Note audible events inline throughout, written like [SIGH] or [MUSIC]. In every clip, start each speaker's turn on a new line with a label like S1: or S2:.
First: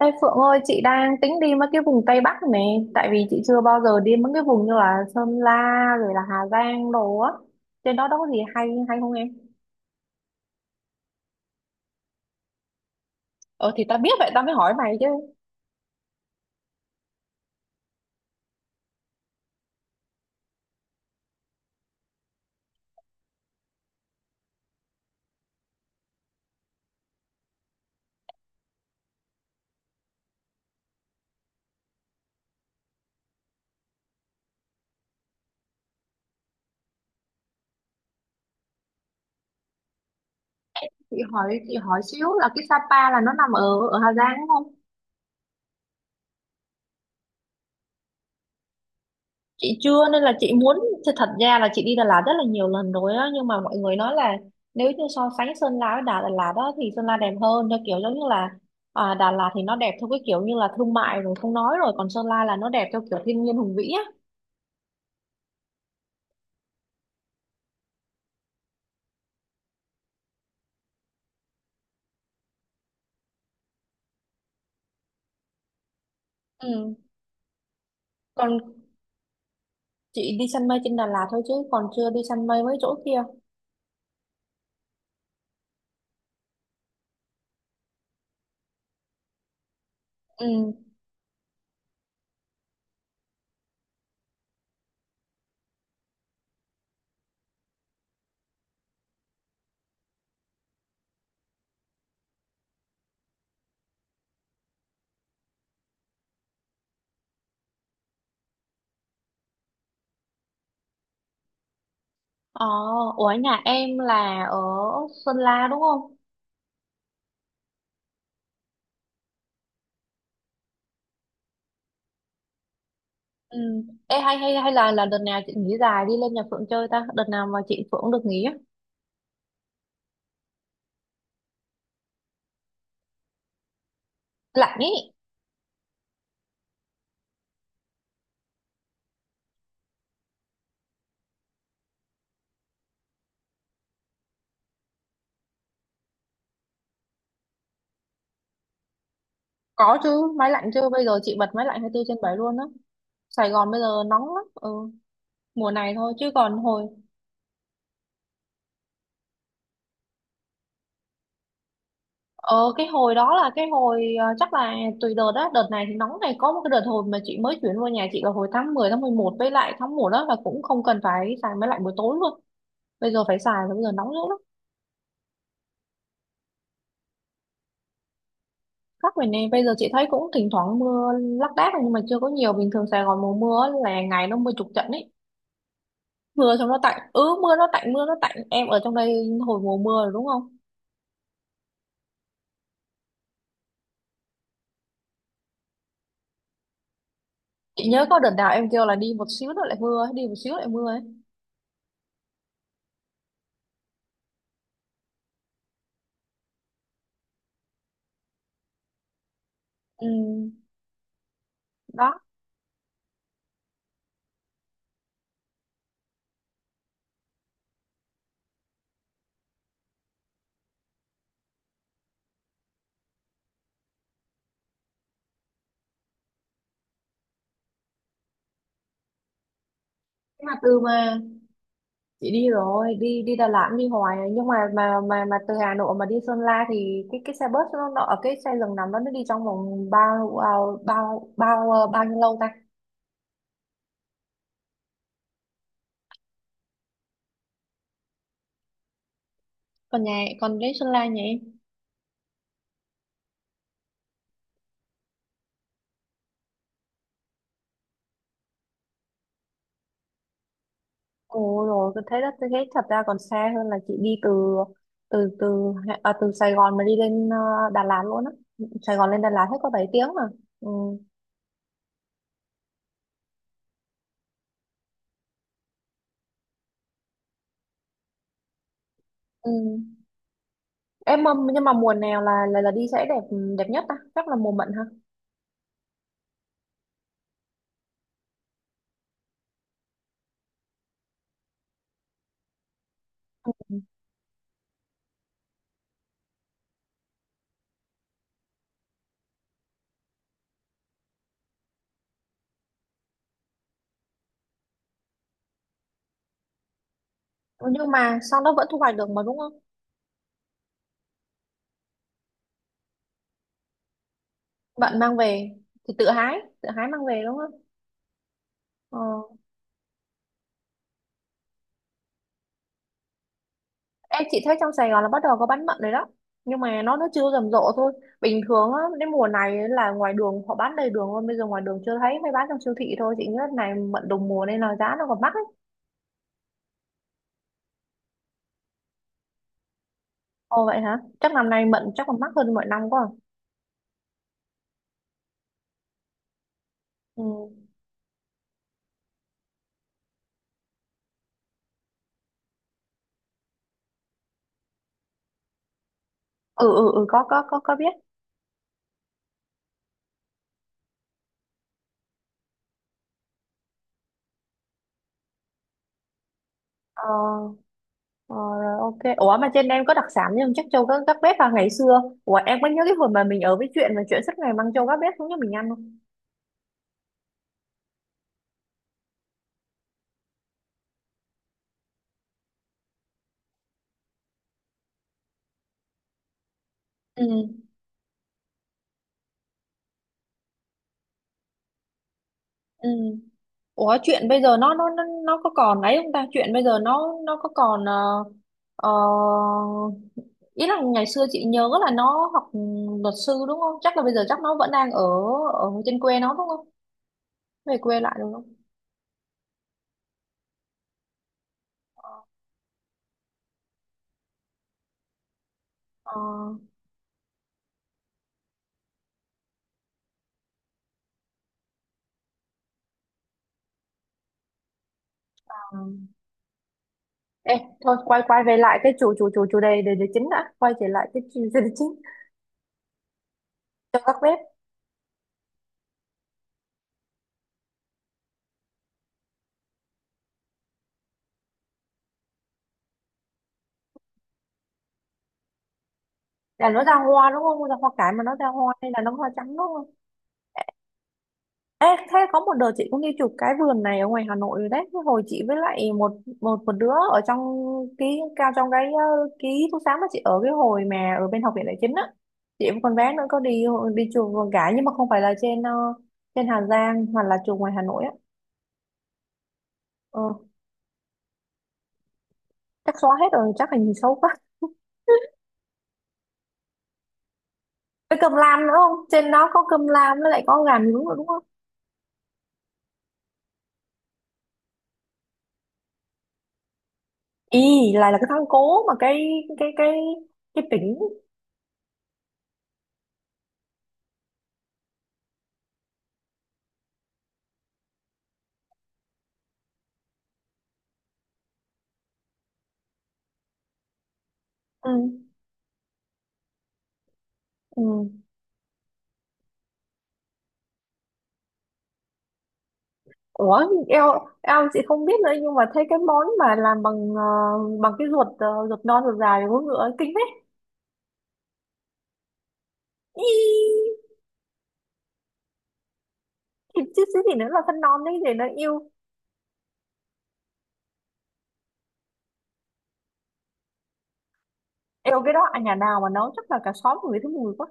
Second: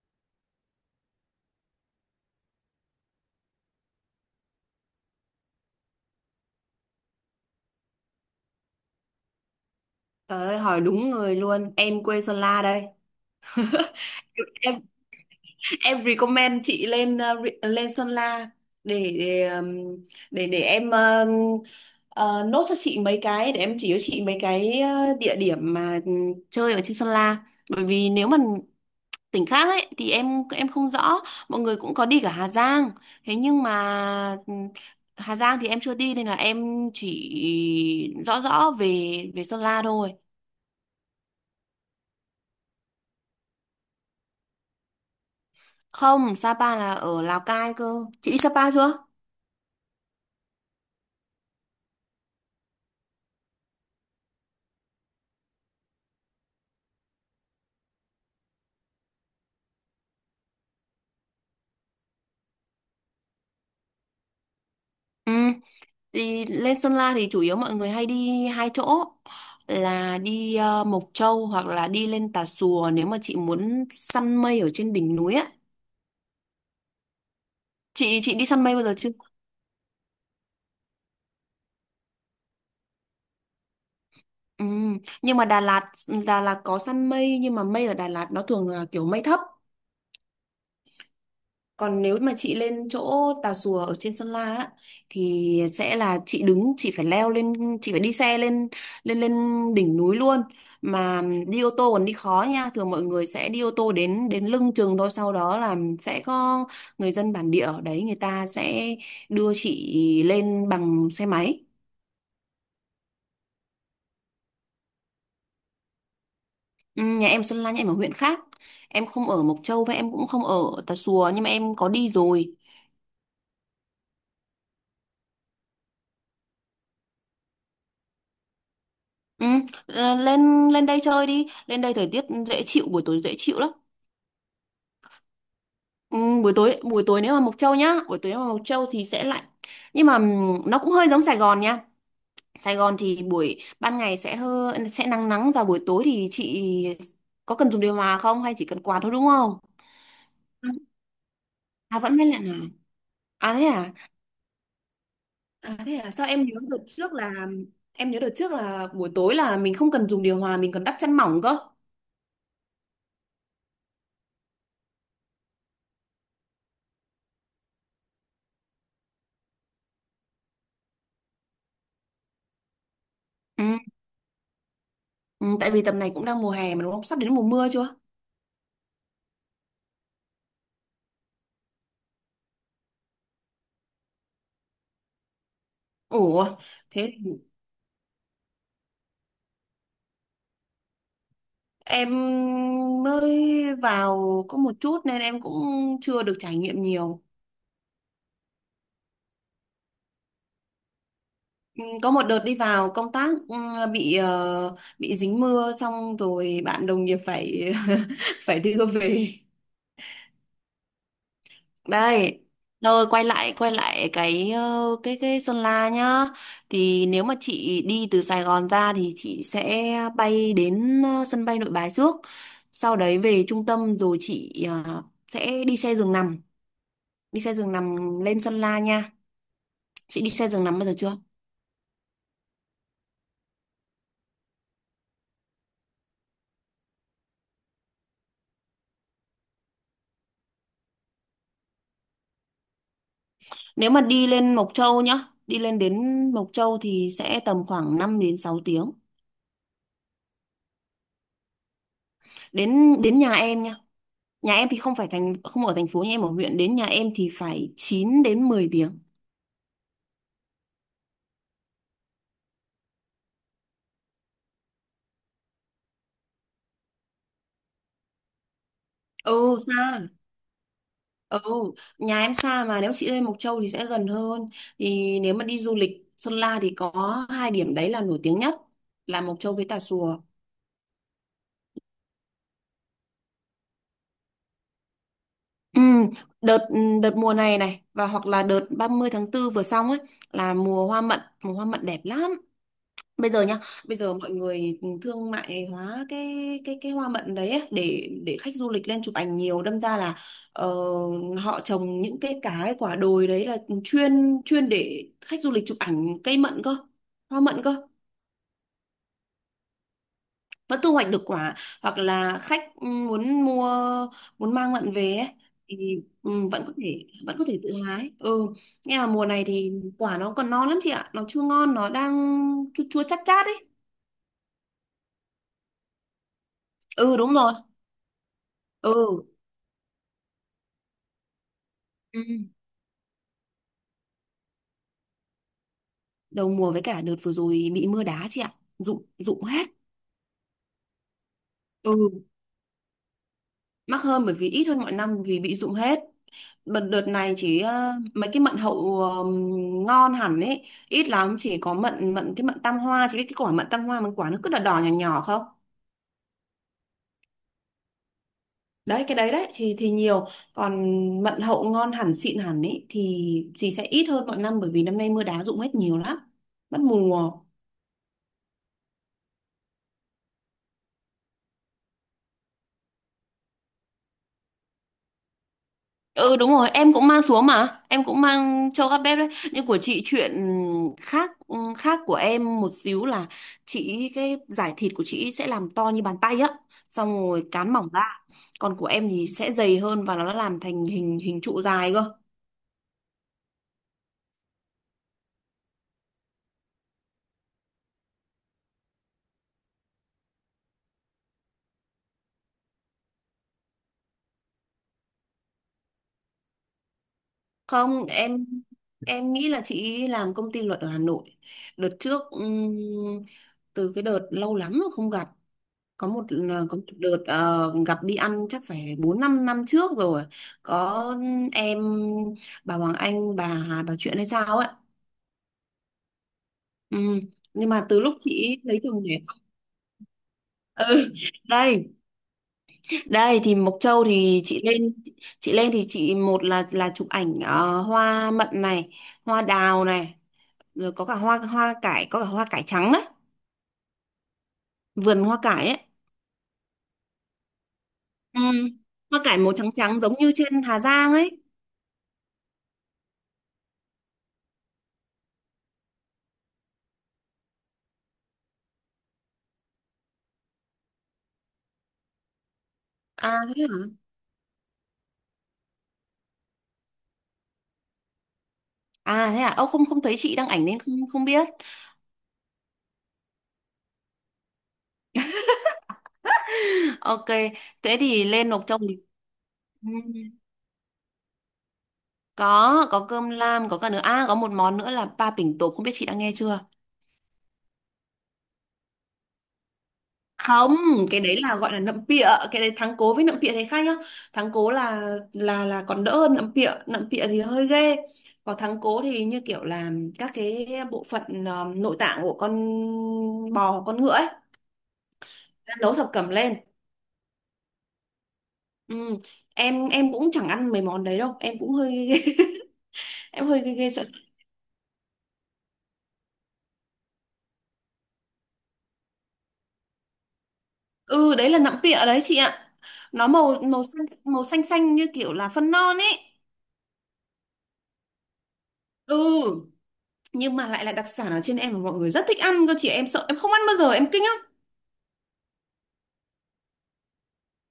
S1: Ê Phượng ơi, chị đang tính đi mấy cái vùng Tây Bắc này, tại vì chị chưa bao giờ đi mấy cái vùng như là Sơn La rồi là Hà Giang đồ á. Trên đó đâu có gì hay hay không em?
S2: Trời ơi, hỏi đúng người luôn. Em quê Sơn La đây.
S1: Ờ thì tao biết vậy tao mới hỏi
S2: Em
S1: mày chứ.
S2: em recommend chị lên lên Sơn La để để ừm, để em ờ, ờ, nốt cho chị mấy cái để em chỉ cho chị mấy cái địa điểm mà chơi ở trên Sơn La. Bởi vì nếu mà tỉnh khác ấy thì em không rõ. Mọi người cũng có đi cả Hà Giang. Thế nhưng mà Hà Giang thì em chưa đi nên là em chỉ rõ rõ về về Sơn La thôi.
S1: Chị hỏi xíu là cái Sapa là nó nằm ở ở Hà Giang đúng không?
S2: Không, Sapa là ở Lào Cai cơ. Chị đi Sapa chưa?
S1: Chị chưa nên là chị muốn thật thật ra là chị đi Đà Lạt rất là nhiều lần rồi á, nhưng mà mọi người nói là nếu như so sánh Sơn La với Đà Đà Lạt đó thì Sơn La đẹp hơn, theo kiểu giống như là à, Đà Lạt thì nó đẹp theo cái kiểu như là thương mại rồi không nói rồi, còn Sơn La là nó đẹp theo kiểu thiên nhiên hùng vĩ á.
S2: Ừ, thì lên Sơn La thì chủ yếu mọi người hay đi hai chỗ là đi Mộc Châu hoặc là đi lên Tà Xùa nếu mà chị muốn săn mây ở trên đỉnh núi á.
S1: Ừ.
S2: Chị đi
S1: Còn
S2: săn mây bao giờ chưa?
S1: chị đi săn mây trên Đà Lạt thôi chứ còn chưa đi săn mây mấy chỗ kia.
S2: Ừ, nhưng mà Đà Lạt có săn mây nhưng mà mây ở Đà Lạt nó thường là kiểu mây thấp.
S1: Ừ.
S2: Còn nếu mà chị lên chỗ Tà Xùa ở trên Sơn La á, thì sẽ là chị đứng, chị phải leo lên, chị phải đi xe lên lên lên đỉnh núi luôn. Mà đi ô tô còn đi khó nha, thường mọi người sẽ đi ô tô đến đến lưng chừng thôi, sau đó là sẽ có người dân bản địa ở đấy, người ta sẽ đưa chị lên bằng xe máy.
S1: Ờ, ủa nhà em là ở Sơn La đúng không?
S2: Ừ, nhà em Sơn La, nhà em ở huyện khác. Em không ở Mộc Châu và em cũng không ở Tà Xùa nhưng mà em có đi rồi.
S1: Ừ. Ê, hay hay hay là đợt nào chị nghỉ dài đi lên nhà Phượng chơi ta? Đợt nào mà chị Phượng được nghỉ á?
S2: Ừ, lên lên đây chơi đi, lên đây thời tiết dễ chịu, buổi tối dễ chịu lắm.
S1: Lạnh ý.
S2: Ừ, buổi tối nếu mà Mộc Châu nhá, buổi tối nếu mà Mộc Châu thì sẽ lạnh. Nhưng mà nó cũng hơi giống Sài Gòn nha. Sài Gòn thì buổi ban ngày sẽ nắng nắng và buổi tối thì chị có cần dùng điều hòa không hay chỉ cần quạt thôi đúng không?
S1: Có chứ, máy lạnh chứ. Bây giờ chị bật máy lạnh
S2: À vẫn mát
S1: 24 trên bảy
S2: lạnh à?
S1: luôn á. Sài
S2: À thế
S1: Gòn bây
S2: à?
S1: giờ nóng lắm. Ừ. Mùa
S2: À
S1: này
S2: thế à?
S1: thôi
S2: Sao
S1: chứ
S2: em nhớ
S1: còn
S2: đợt
S1: hồi
S2: trước là buổi tối là mình không cần dùng điều hòa, mình còn đắp chăn mỏng cơ.
S1: ờ cái hồi đó là cái hồi chắc là tùy đợt đó. Đợt này thì nóng này, có một cái đợt hồi mà chị mới chuyển vào nhà chị là hồi tháng 10 tháng 11 với lại tháng 1 đó là cũng không cần phải xài máy lạnh buổi tối luôn, bây giờ phải xài rồi, bây giờ nóng dữ lắm.
S2: Ừ, tại vì tầm này cũng đang mùa hè mà đúng không? Sắp đến mùa mưa chưa?
S1: Các miền này bây giờ chị thấy cũng thỉnh thoảng mưa lác đác nhưng mà chưa có nhiều. Bình thường Sài Gòn mùa mưa á là ngày nó mưa chục trận ấy, mưa
S2: Ủa,
S1: xong nó tạnh,
S2: thế
S1: ừ mưa nó tạnh, mưa nó tạnh. Em ở trong đây hồi mùa mưa rồi đúng không?
S2: em mới vào có một chút nên em cũng chưa được trải nghiệm nhiều.
S1: Chị nhớ có đợt nào em kêu là đi một xíu nữa lại mưa ấy, đi một xíu lại mưa ấy.
S2: Ừ, có một đợt đi vào công tác bị dính mưa xong rồi bạn đồng nghiệp phải [LAUGHS] phải đưa về.
S1: Ừ, đó.
S2: Đây, rồi quay lại cái ờ, cái Sơn La nhá. Thì nếu mà chị đi từ Sài Gòn ra thì chị sẽ bay đến sân bay Nội Bài trước. Sau đấy về trung tâm rồi chị sẽ đi xe giường nằm lên Sơn La nha. Chị đi
S1: Thế
S2: xe
S1: mà
S2: giường nằm
S1: từ
S2: bao giờ chưa?
S1: mà chị đi rồi đi đi Đà Lạt đi hoài rồi, nhưng mà từ Hà Nội mà đi Sơn La thì cái xe bus nó ở cái xe giường nằm đó, nó đi trong vòng bao bao bao bao à, bao nhiêu lâu ta?
S2: Nếu mà đi lên Mộc Châu nhá, đi lên đến Mộc Châu thì sẽ tầm khoảng 5 đến 6 tiếng.
S1: Còn nhà, còn đến Sơn La nhỉ?
S2: Đến đến nhà em nha. Nhà em thì không phải không ở thành phố, nhà em ở huyện, đến nhà em thì phải 9 đến 10 tiếng.
S1: Ồ rồi, tôi thấy đó, tôi thấy thật ra còn xa hơn là chị đi từ từ từ từ Sài Gòn mà đi lên Đà Lạt luôn á. Sài Gòn lên Đà
S2: Ừ,
S1: Lạt hết có 7
S2: xa.
S1: tiếng mà. Ừ.
S2: Ừ, nhà em xa mà nếu chị lên Mộc Châu thì sẽ gần hơn. Thì nếu mà đi du lịch Sơn La thì có hai điểm đấy là nổi tiếng nhất là Mộc
S1: Ừ.
S2: Châu với Tà Xùa.
S1: Nhưng mà mùa nào là đi sẽ đẹp, đẹp nhất ta? Chắc là mùa mận ha.
S2: Ừ, đợt đợt mùa này này và hoặc là đợt ba mươi tháng 4 vừa xong ấy là mùa hoa mận. Mùa hoa mận đẹp lắm. Bây giờ nhá, bây giờ mọi người thương mại hóa cái hoa mận đấy ấy, để khách du lịch lên chụp ảnh nhiều đâm ra là ờ, họ trồng những cái quả đồi đấy là chuyên chuyên để khách du lịch chụp ảnh cây mận cơ, hoa mận
S1: Ừ,
S2: cơ.
S1: nhưng mà sau đó vẫn thu hoạch được mà đúng không?
S2: Vẫn thu hoạch được quả, hoặc là khách muốn mua, muốn mang mận
S1: Bạn mang
S2: về ấy,
S1: về thì
S2: thì
S1: tự hái
S2: vẫn
S1: tự
S2: có
S1: hái
S2: thể
S1: mang về đúng
S2: vẫn có
S1: không?
S2: thể tự hái. Ừ. Nghe
S1: Ờ.
S2: là mùa này thì quả nó còn non lắm chị ạ, nó chưa ngon, nó đang chua chua chát chát ấy.
S1: Em, chị thấy trong Sài Gòn là bắt đầu có bán mận rồi đó, nhưng mà nó
S2: Ừ,
S1: chưa
S2: đúng
S1: rầm
S2: rồi.
S1: rộ thôi. Bình thường á
S2: Ừ.
S1: đến mùa này là ngoài đường họ bán đầy đường luôn, bây giờ ngoài đường chưa thấy,
S2: Ừ.
S1: mới bán trong siêu thị thôi. Chị nghĩ này mận đồng mùa nên là giá nó còn mắc ấy.
S2: Đầu mùa với cả đợt vừa rồi bị mưa đá chị ạ, rụng rụng hết.
S1: Ồ vậy hả? Chắc năm nay mận
S2: Ừ,
S1: chắc còn mắc hơn mọi năm quá à?
S2: mắc hơn bởi vì ít hơn mọi năm vì bị rụng hết. Đợt đợt
S1: Ừ.
S2: này chỉ mấy cái mận hậu ngon hẳn ấy ít lắm. Chỉ có mận mận cái mận tam hoa, chị biết cái quả mận tam hoa mình quả nó cứ đỏ đỏ nhỏ nhỏ không?
S1: Ừ có có biết.
S2: Đấy cái đấy đấy thì nhiều. Còn mận hậu ngon hẳn xịn hẳn ấy thì sẽ ít hơn mọi năm bởi vì năm nay mưa đá rụng hết nhiều lắm, mất
S1: ờ,
S2: mùa.
S1: ờ Rồi ok, ủa mà trên em có đặc sản nhưng chắc châu các bếp vào ngày xưa, ủa em có nhớ cái hồi mà mình ở với chuyện mà chuyện suốt ngày mang châu các bếp xuống cho mình ăn không?
S2: Ừ, đúng rồi, em cũng mang xuống mà, em cũng mang cho các bếp đấy. Nhưng của chị chuyện khác khác của em một xíu là chị, cái giải thịt của chị sẽ làm to như bàn tay á, xong
S1: Ừ.
S2: rồi cán mỏng ra. Còn của em thì sẽ dày hơn và nó làm thành hình hình trụ dài cơ.
S1: Ừ. Ủa chuyện bây giờ nó có còn ấy không ta? Chuyện bây giờ nó có còn ờ, ý là ngày xưa chị nhớ là nó học luật sư đúng không? Chắc là bây giờ chắc nó vẫn đang ở ở trên quê nó đúng không? Về quê
S2: Không,
S1: lại đúng không?
S2: em nghĩ là chị làm công ty luật ở Hà Nội. Đợt trước từ cái đợt lâu lắm rồi không gặp, có
S1: Ờ,
S2: một có một đợt gặp đi ăn chắc phải 4-5 năm trước rồi, có em bà Hoàng Anh bà hà bà chuyện hay sao ấy.
S1: ờ. ờ.
S2: Ừ.
S1: Ê,
S2: Nhưng mà
S1: thôi
S2: từ lúc
S1: quay quay
S2: chị
S1: về
S2: ấy
S1: lại
S2: lấy
S1: cái
S2: chồng
S1: chủ
S2: để.
S1: chủ chủ chủ đề đề chính đã, quay trở lại
S2: Ừ.
S1: cái chủ đề
S2: đây
S1: chính
S2: đây thì Mộc
S1: cho
S2: Châu
S1: các bếp.
S2: thì chị lên thì chị, một là chụp ảnh hoa mận này, hoa đào này, rồi có cả hoa hoa cải, có cả hoa cải trắng đấy, vườn hoa cải ấy.
S1: Là nó ra hoa đúng không? Ra hoa cải mà nó
S2: Ừ.
S1: ra hoa hay là nó
S2: Hoa
S1: hoa
S2: cải màu
S1: trắng
S2: trắng
S1: đúng?
S2: trắng giống như trên Hà Giang ấy.
S1: Ê, thế có một đợt chị cũng đi chụp cái vườn này ở ngoài Hà Nội rồi đấy. Cái hồi chị với lại một một một đứa ở trong ký cao, trong cái ký túc xá mà chị ở cái hồi mà ở bên học viện đại chính á. Chị với con bé nữa
S2: À
S1: có
S2: thế
S1: đi
S2: hả?
S1: đi chụp vườn cả, nhưng mà không phải là trên trên Hà Giang, hoặc là chụp ngoài Hà Nội á.
S2: À thế à? Ơ, không không thấy
S1: Ờ,
S2: chị đăng ảnh nên không không biết.
S1: chắc xóa hết rồi, chắc hình xấu quá. [LAUGHS]
S2: [LAUGHS] Ok, thế
S1: Với
S2: thì
S1: cơm
S2: lên
S1: lam
S2: nộp
S1: nữa
S2: trong
S1: không?
S2: lịch.
S1: Trên đó có cơm
S2: Ừ.
S1: lam với lại có gà nướng nữa đúng không?
S2: Có cơm lam, có cả nữa. À có một món nữa là ba pỉnh tộp, không biết chị đã nghe chưa?
S1: Ý, lại là cái thang cố mà cái cái cái
S2: Không,
S1: tỉnh.
S2: cái đấy là gọi là nậm pịa, cái đấy thắng cố với nậm pịa thấy khác nhá. Thắng cố là còn đỡ hơn nậm pịa thì hơi ghê. Còn thắng cố thì như kiểu là các cái bộ phận nội tạng của con bò, con ngựa ấy,
S1: Ừ.
S2: nấu thập cẩm lên.
S1: Ừ.
S2: Ừ. Em cũng chẳng ăn mấy món đấy đâu, em cũng hơi [LAUGHS] em
S1: Ủa,
S2: hơi ghê ghê sợ.
S1: eo eo, chị không biết nữa nhưng mà thấy cái món mà làm bằng bằng cái ruột ruột non ruột dài của ngựa ấy, kinh đấy.
S2: Ừ, đấy là nọng pịa đấy chị ạ,
S1: Ý,
S2: nó màu màu xanh, màu xanh xanh như kiểu là phân non ấy.
S1: thịt chứ chứ gì nữa là phân non đấy để nó yêu.
S2: Ừ, nhưng mà lại là đặc sản ở trên em mà mọi người rất thích ăn cơ chị. Em sợ, em không ăn bao giờ, em kinh lắm.
S1: Yêu cái đó à, nhà nào mà nấu chắc là cả xóm người thấy mùi quá.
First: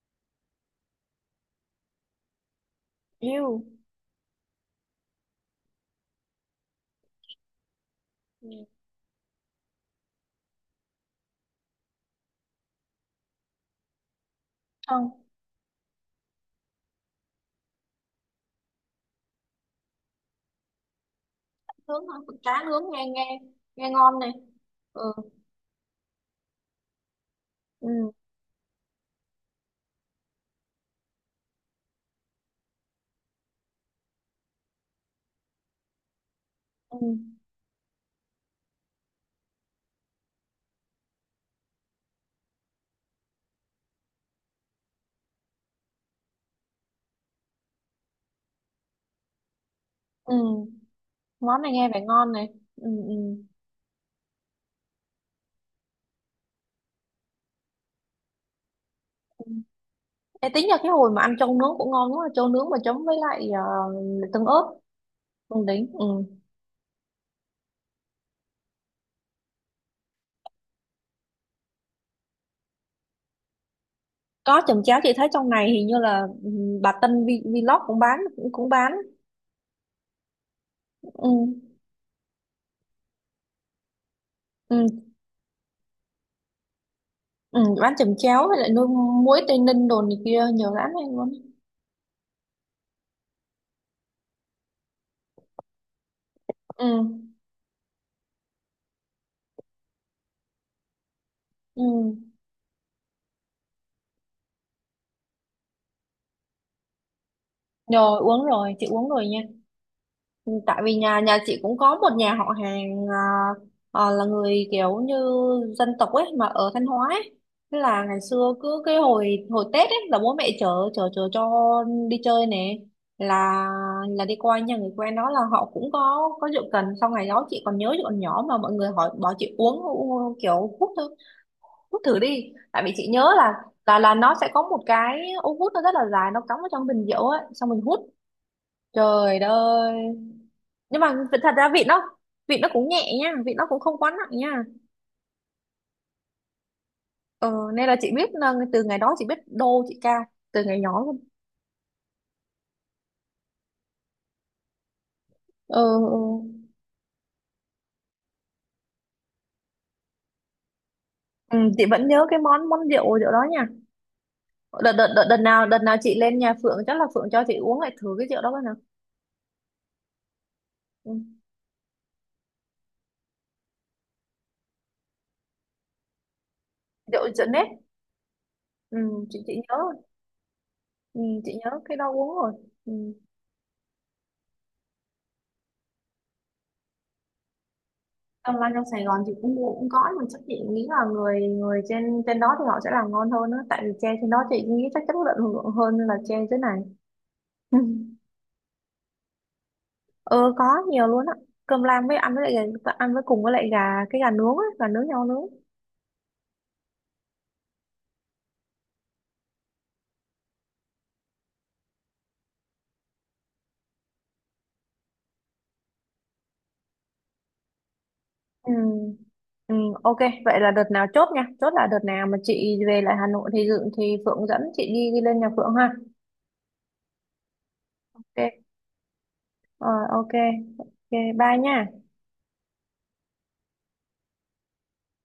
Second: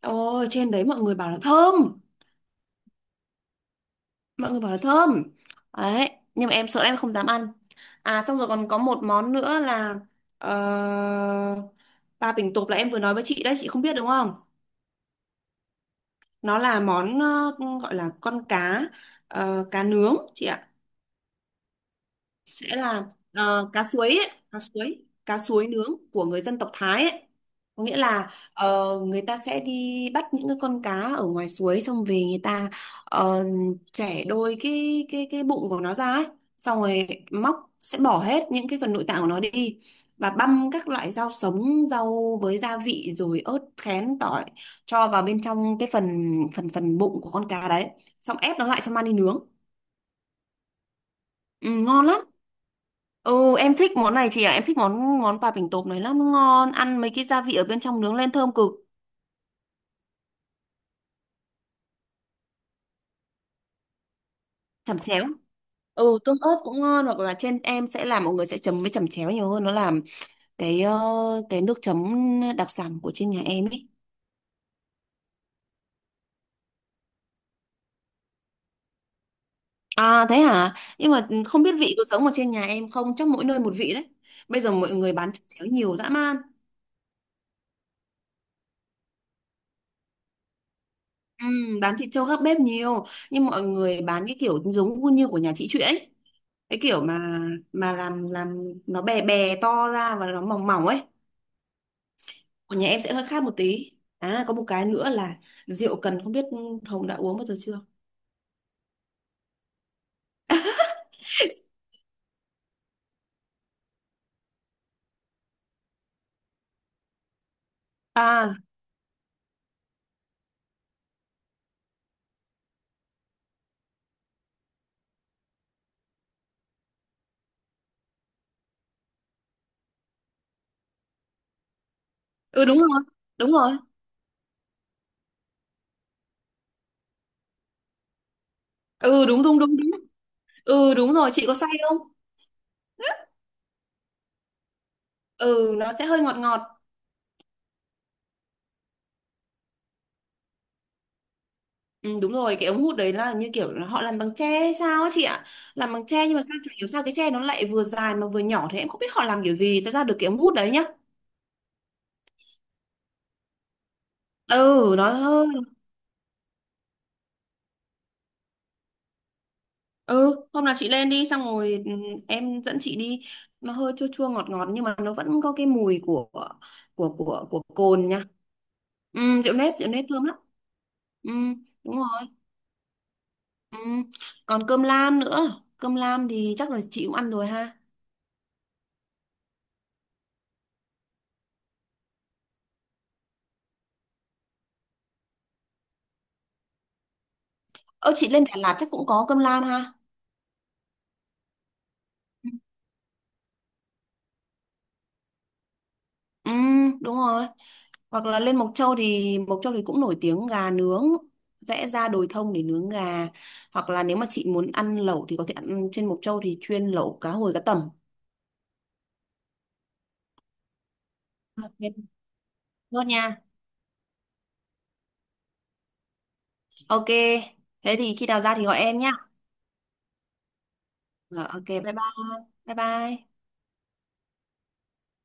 S2: Ôi, trên đấy mọi người bảo là thơm.
S1: Yêu.
S2: Mọi người bảo là thơm đấy. Nhưng mà em sợ, em không dám ăn. À, xong rồi
S1: Ừ.
S2: còn có một món nữa là ờ, ba bình tộp là em vừa nói với chị đấy, chị không biết đúng không?
S1: Không,
S2: Nó là món gọi là con cá, cá nướng chị ạ.
S1: nướng thôi, cá
S2: Sẽ
S1: nướng nghe
S2: là
S1: nghe
S2: cá
S1: nghe
S2: suối
S1: ngon
S2: ấy,
S1: này.
S2: cá suối.
S1: Ừ.
S2: Cá suối nướng của người dân tộc Thái ấy. Có nghĩa
S1: Ừ.
S2: là người ta sẽ đi bắt những cái con cá ở ngoài suối, xong về người ta ờ, chẻ đôi cái bụng của nó ra ấy, xong
S1: Ừ.
S2: rồi móc sẽ bỏ hết những cái phần nội tạng của nó đi, và băm các loại rau sống, rau với gia vị rồi ớt khén tỏi cho vào bên trong cái phần phần phần bụng của con cá đấy, xong ép nó lại cho mang đi nướng.
S1: Ừ. Món
S2: Ừ,
S1: này nghe vẻ
S2: ngon lắm.
S1: ngon này. Ừ ừ.
S2: Ừ, em thích món này chị ạ. Em thích món món bà bình tộp này lắm. Nó ngon. Ăn mấy cái gia vị ở bên trong nướng lên thơm cực.
S1: Ê, tính ra cái hồi mà ăn trâu nướng cũng ngon quá, trâu nướng mà chấm với lại tương ớt.
S2: Chẩm xéo.
S1: Không đính. Ừ.
S2: Ừ, tôm ớt cũng ngon. Hoặc là trên em sẽ làm, mọi người sẽ chấm với chẩm chéo nhiều hơn. Nó làm cái ờ, cái nước chấm đặc sản của trên nhà em ấy.
S1: Có chồng chéo, chị thấy trong này hình như là ừ, bà Vlog cũng bán, cũng bán.
S2: À thế hả? Nhưng mà
S1: ừ,
S2: không biết vị có giống ở trên nhà em không? Chắc mỗi nơi một vị đấy. Bây giờ
S1: ừ,
S2: mọi người bán chẩm chéo nhiều dã man.
S1: ừ, bán chồng chéo với lại nuôi muối Tây Ninh đồ này kia nhiều lắm em luôn.
S2: Ừ, bán thịt trâu gác bếp nhiều. Nhưng mọi người bán cái kiểu giống như của nhà chị Chuyện ấy. Cái kiểu
S1: ừ,
S2: mà làm nó bè bè to ra và nó mỏng mỏng ấy.
S1: ừ.
S2: Còn nhà em sẽ hơi khác một tí. À có một cái nữa là rượu cần, không biết Hồng đã uống bao giờ chưa?
S1: Rồi uống rồi, chị uống rồi nha, tại vì nhà nhà chị cũng có một nhà họ hàng à, à, là người kiểu như dân tộc ấy mà ở Thanh Hóa ấy. Thế là ngày xưa
S2: À,
S1: cứ cái hồi hồi Tết ấy là bố mẹ chở chở chở cho đi chơi nè, là là đi qua nhà người quen đó là họ cũng có rượu cần. Sau ngày đó chị còn nhớ, chị còn nhỏ mà mọi người hỏi bảo chị kiểu hút thử đi,
S2: ừ, đúng
S1: tại
S2: rồi,
S1: vì chị nhớ
S2: đúng
S1: là
S2: rồi.
S1: nó sẽ có một cái ống hút nó rất là dài, nó cắm vào trong bình rượu ấy xong mình hút.
S2: Ừ,
S1: Trời
S2: đúng
S1: đất
S2: đúng đúng đúng.
S1: ơi,
S2: Ừ,
S1: nhưng
S2: đúng
S1: mà
S2: rồi, chị
S1: thật
S2: có say
S1: ra vịt
S2: không?
S1: nó, vịt nó cũng nhẹ nha, vịt nó cũng không quá nặng nha.
S2: Ừ, nó sẽ hơi ngọt ngọt.
S1: Ờ, nên là chị biết là từ ngày đó chị biết đô chị ca từ ngày nhỏ luôn.
S2: Ừ, đúng rồi, cái ống hút đấy là như kiểu là họ làm bằng tre hay sao á chị ạ.
S1: ờ,
S2: Làm bằng tre nhưng mà sao chả hiểu sao cái tre nó lại vừa dài mà vừa nhỏ thế, em không biết họ làm kiểu gì nó ra được cái ống hút đấy nhá.
S1: ờ. Ừ, chị vẫn nhớ cái món món rượu rượu đó nha.
S2: Ừ, nó.
S1: Đợt nào chị lên nhà Phượng chắc là Phượng cho chị uống lại thử cái rượu đó coi nào.
S2: Ừ, hôm nào chị lên đi
S1: Ừ.
S2: xong rồi em dẫn chị đi. Nó hơi chua chua ngọt ngọt nhưng mà nó vẫn có cái mùi của của
S1: rượu Rượu
S2: của của
S1: nếp.
S2: cồn nha.
S1: Ừ, chị
S2: Ừ,
S1: chị nhớ
S2: rượu
S1: rồi.
S2: nếp thơm lắm.
S1: Ừ,
S2: Ừ,
S1: chị nhớ
S2: đúng
S1: cái đó
S2: rồi.
S1: uống rồi. Ừ.
S2: Ừ. Còn cơm lam nữa. Cơm lam thì chắc là chị cũng ăn rồi ha.
S1: Trong lan trong Sài Gòn chị cũng có, nhưng chắc chị nghĩ là người người trên trên đó thì họ sẽ làm ngon hơn á, tại vì tre trên đó chị nghĩ chắc chất lượng hơn là tre dưới này.
S2: Ơ
S1: [LAUGHS]
S2: chị lên Đà Lạt chắc cũng có cơm lam ha.
S1: Ờ có, nhiều luôn á. Cơm lam với ăn với lại ăn với cùng với lại gà, cái gà nướng á, gà nướng nhau nướng.
S2: Ừ, đúng rồi. Hoặc là lên Mộc Châu thì cũng nổi tiếng gà nướng. Rẽ ra đồi thông để nướng gà. Hoặc là nếu mà chị muốn ăn lẩu thì có thể ăn trên Mộc Châu thì chuyên lẩu cá hồi cá tầm.
S1: Ừ. Ừ, ok, vậy là đợt nào chốt nha. Chốt là đợt
S2: Ok,
S1: nào mà chị về
S2: nốt
S1: lại Hà
S2: nha.
S1: Nội thì dự thì Phượng dẫn chị đi đi lên nhà Phượng ha.
S2: Ok. Thế thì khi nào ra
S1: Ok.
S2: thì gọi em nhá.
S1: Ờ ok. Ok,
S2: Rồi,
S1: bye
S2: ok, bye
S1: nha.
S2: bye. Bye bye.